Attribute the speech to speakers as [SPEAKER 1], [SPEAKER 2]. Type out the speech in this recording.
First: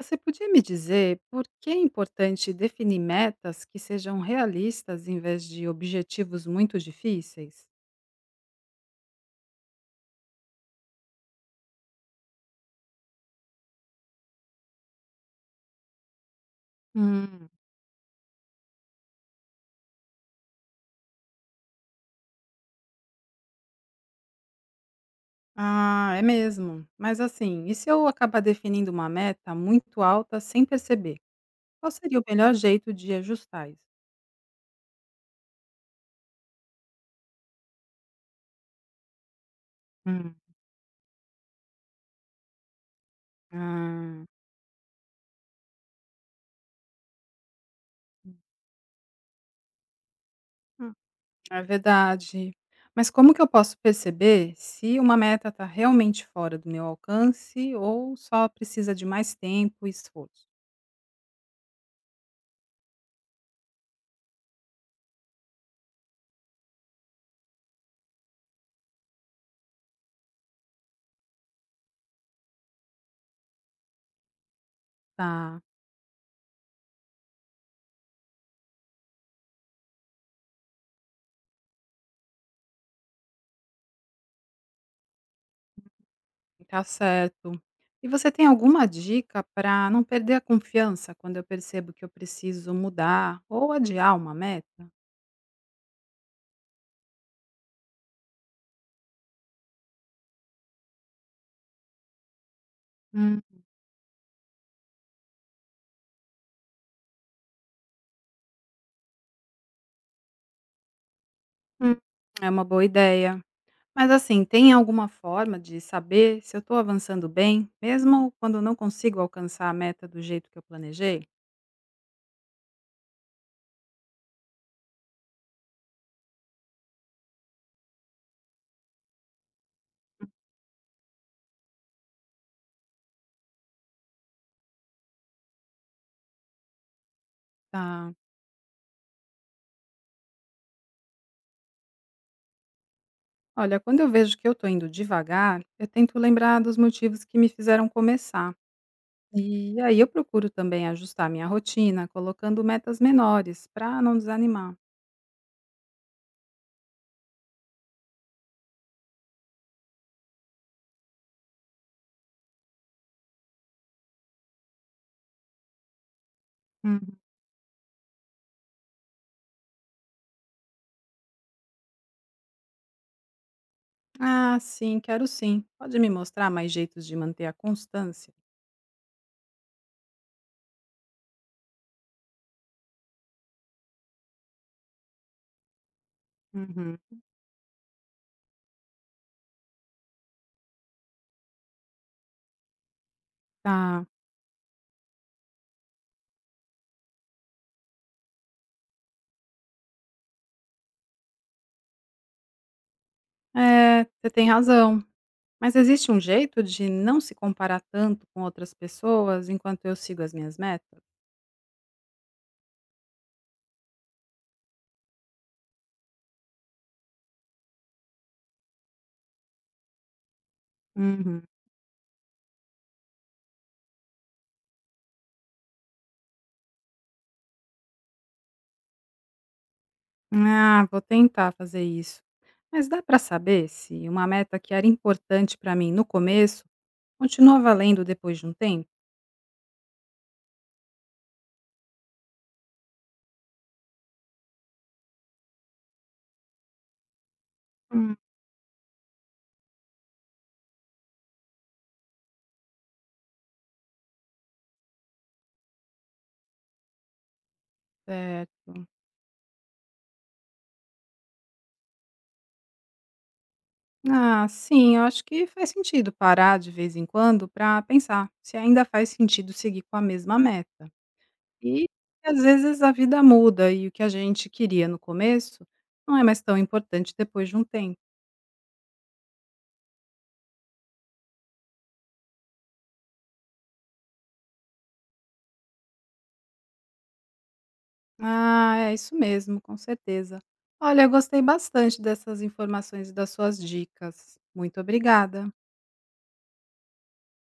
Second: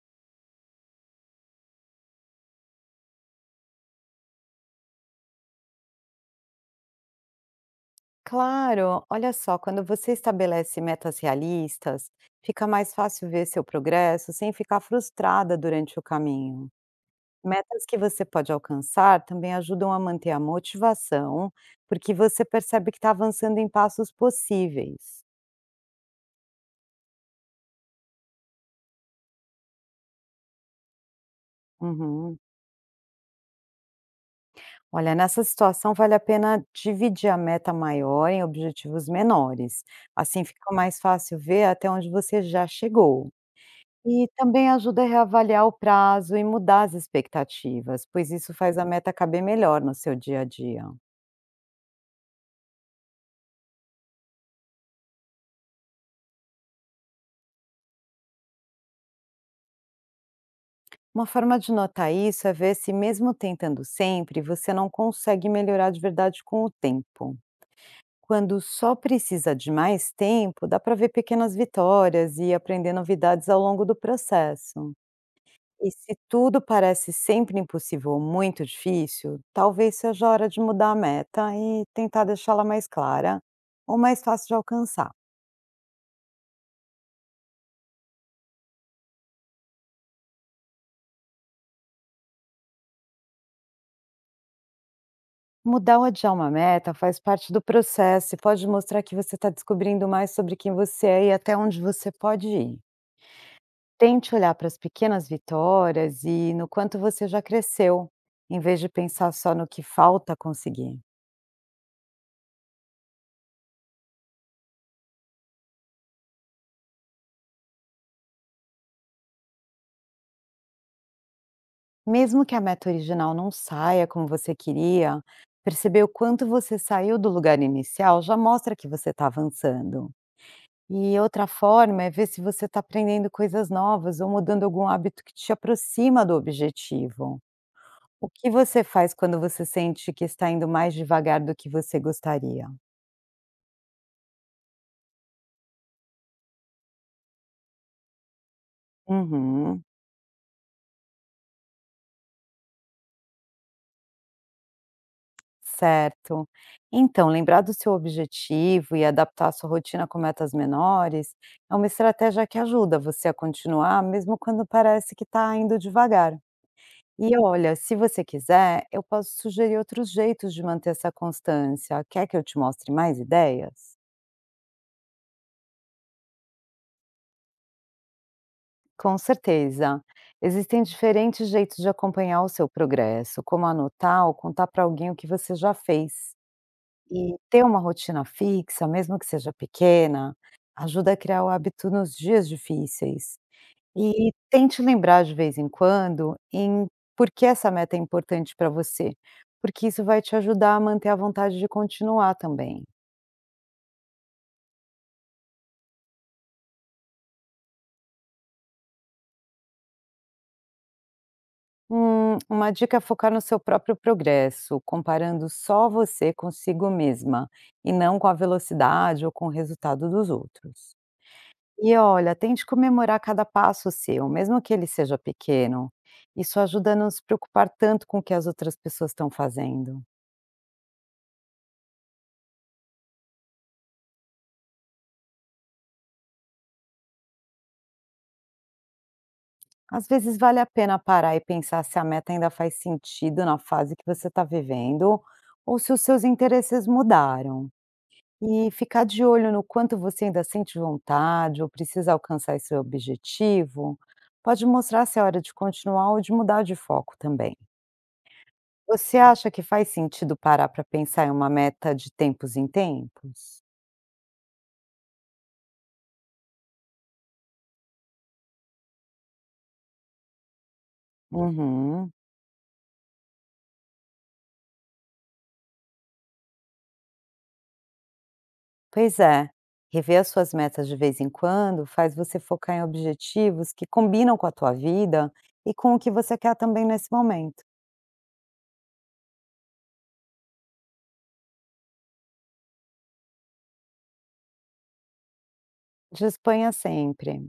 [SPEAKER 1] Você podia me dizer por que é importante definir metas que sejam realistas em vez de objetivos muito difíceis?
[SPEAKER 2] Claro, olha só, quando você estabelece metas realistas, fica mais fácil ver seu progresso sem ficar frustrada durante o caminho.
[SPEAKER 1] Hum.
[SPEAKER 2] Metas que você pode alcançar também ajudam a manter a motivação, porque você percebe que está avançando em passos possíveis.
[SPEAKER 1] Ah, é mesmo. Mas assim, e se eu acabar definindo uma meta muito alta sem perceber? Qual seria o
[SPEAKER 2] Uhum.
[SPEAKER 1] melhor jeito de ajustar isso?
[SPEAKER 2] Olha, nessa situação vale a pena dividir a meta maior em objetivos menores.
[SPEAKER 1] Hum.
[SPEAKER 2] Assim fica mais fácil ver até onde você já chegou.
[SPEAKER 1] Ah.
[SPEAKER 2] E também ajuda a reavaliar o prazo e mudar as expectativas, pois isso faz a meta caber melhor no seu dia a dia.
[SPEAKER 1] Hum. É verdade. Mas como que eu posso perceber se uma meta está realmente fora do meu alcance ou só precisa de mais tempo e esforço?
[SPEAKER 2] Uma forma de notar isso é ver se, mesmo tentando sempre, você não consegue melhorar de verdade com o tempo. Quando só precisa de mais tempo, dá para ver pequenas vitórias e aprender novidades ao longo do processo.
[SPEAKER 1] Tá.
[SPEAKER 2] E se tudo parece sempre impossível ou muito difícil, talvez seja a hora de mudar a meta e tentar deixá-la mais clara ou mais fácil de alcançar.
[SPEAKER 1] Tá certo. E você tem alguma dica para não perder a confiança quando eu percebo que eu preciso mudar ou adiar uma meta?
[SPEAKER 2] Mudar ou adiar uma meta faz parte do processo e pode mostrar que você está descobrindo mais sobre quem você é e até onde você pode ir.
[SPEAKER 1] Hum.
[SPEAKER 2] Tente olhar para as pequenas vitórias e no quanto você já cresceu, em vez de pensar só no que falta conseguir.
[SPEAKER 1] Hum, é uma boa ideia. Mas assim, tem alguma forma de saber se eu estou avançando bem, mesmo quando eu não consigo alcançar a meta do jeito que eu planejei?
[SPEAKER 2] Mesmo que a meta original não saia como você queria, perceber o quanto você saiu do lugar inicial já mostra que você está avançando. E outra forma é ver se você está aprendendo coisas novas ou mudando algum hábito que te aproxima do objetivo.
[SPEAKER 1] Tá.
[SPEAKER 2] O que você faz quando você sente que está indo mais devagar do que você gostaria?
[SPEAKER 1] Olha, quando eu vejo que eu estou indo devagar, eu tento lembrar dos motivos que me fizeram começar. E
[SPEAKER 2] Uhum,
[SPEAKER 1] aí eu procuro também ajustar minha rotina, colocando metas menores para não desanimar.
[SPEAKER 2] certo. Então, lembrar do seu objetivo e adaptar a sua rotina com metas menores é uma estratégia que ajuda você a continuar, mesmo quando parece que está indo devagar.
[SPEAKER 1] Uhum.
[SPEAKER 2] E olha, se você quiser, eu posso sugerir outros jeitos de manter essa constância. Quer que eu te mostre mais ideias?
[SPEAKER 1] Ah, sim, quero sim. Pode me mostrar mais jeitos de manter a constância?
[SPEAKER 2] Com certeza. Existem diferentes jeitos de acompanhar o seu progresso, como anotar ou contar para alguém o que você já fez.
[SPEAKER 1] Uhum.
[SPEAKER 2] E ter uma rotina fixa, mesmo que seja pequena, ajuda a criar o hábito nos dias difíceis.
[SPEAKER 1] Tá.
[SPEAKER 2] E tente lembrar de vez em quando em por que essa meta é importante para você, porque isso vai te ajudar a manter a vontade de continuar também.
[SPEAKER 1] É, você tem razão. Mas existe um jeito de não se comparar tanto com outras pessoas enquanto eu sigo as minhas metas?
[SPEAKER 2] Uma dica é focar no seu próprio progresso, comparando só você consigo mesma e não com a velocidade ou com o resultado dos outros.
[SPEAKER 1] Uhum.
[SPEAKER 2] E olha, tente comemorar cada passo seu, mesmo que ele seja pequeno. Isso ajuda a não se preocupar tanto com o que as outras pessoas estão fazendo.
[SPEAKER 1] Ah, vou tentar fazer isso. Mas dá para saber se uma meta que era importante para mim no começo continua valendo depois de um tempo?
[SPEAKER 2] Às vezes vale a pena parar e pensar se a meta ainda faz sentido na fase que você está vivendo ou se os seus interesses mudaram.
[SPEAKER 1] Hum.
[SPEAKER 2] E ficar de olho no quanto você ainda sente vontade ou precisa alcançar esse objetivo, pode mostrar se é hora de continuar ou de mudar de foco também.
[SPEAKER 1] Certo.
[SPEAKER 2] Você acha que faz sentido parar para pensar em uma meta de tempos em tempos?
[SPEAKER 1] Ah, sim, eu acho que faz sentido parar de vez em quando para pensar se ainda faz sentido seguir com a mesma meta. E
[SPEAKER 2] Uhum.
[SPEAKER 1] às vezes a vida muda e o que a gente queria no começo não é mais tão importante depois de um tempo.
[SPEAKER 2] Pois é. Rever as suas metas de vez em quando faz você focar em objetivos que combinam com a tua vida e com o que você quer também nesse momento.
[SPEAKER 1] Ah, é isso mesmo, com certeza. Olha, eu gostei bastante dessas informações e das suas dicas. Muito obrigada.
[SPEAKER 2] Disponha sempre.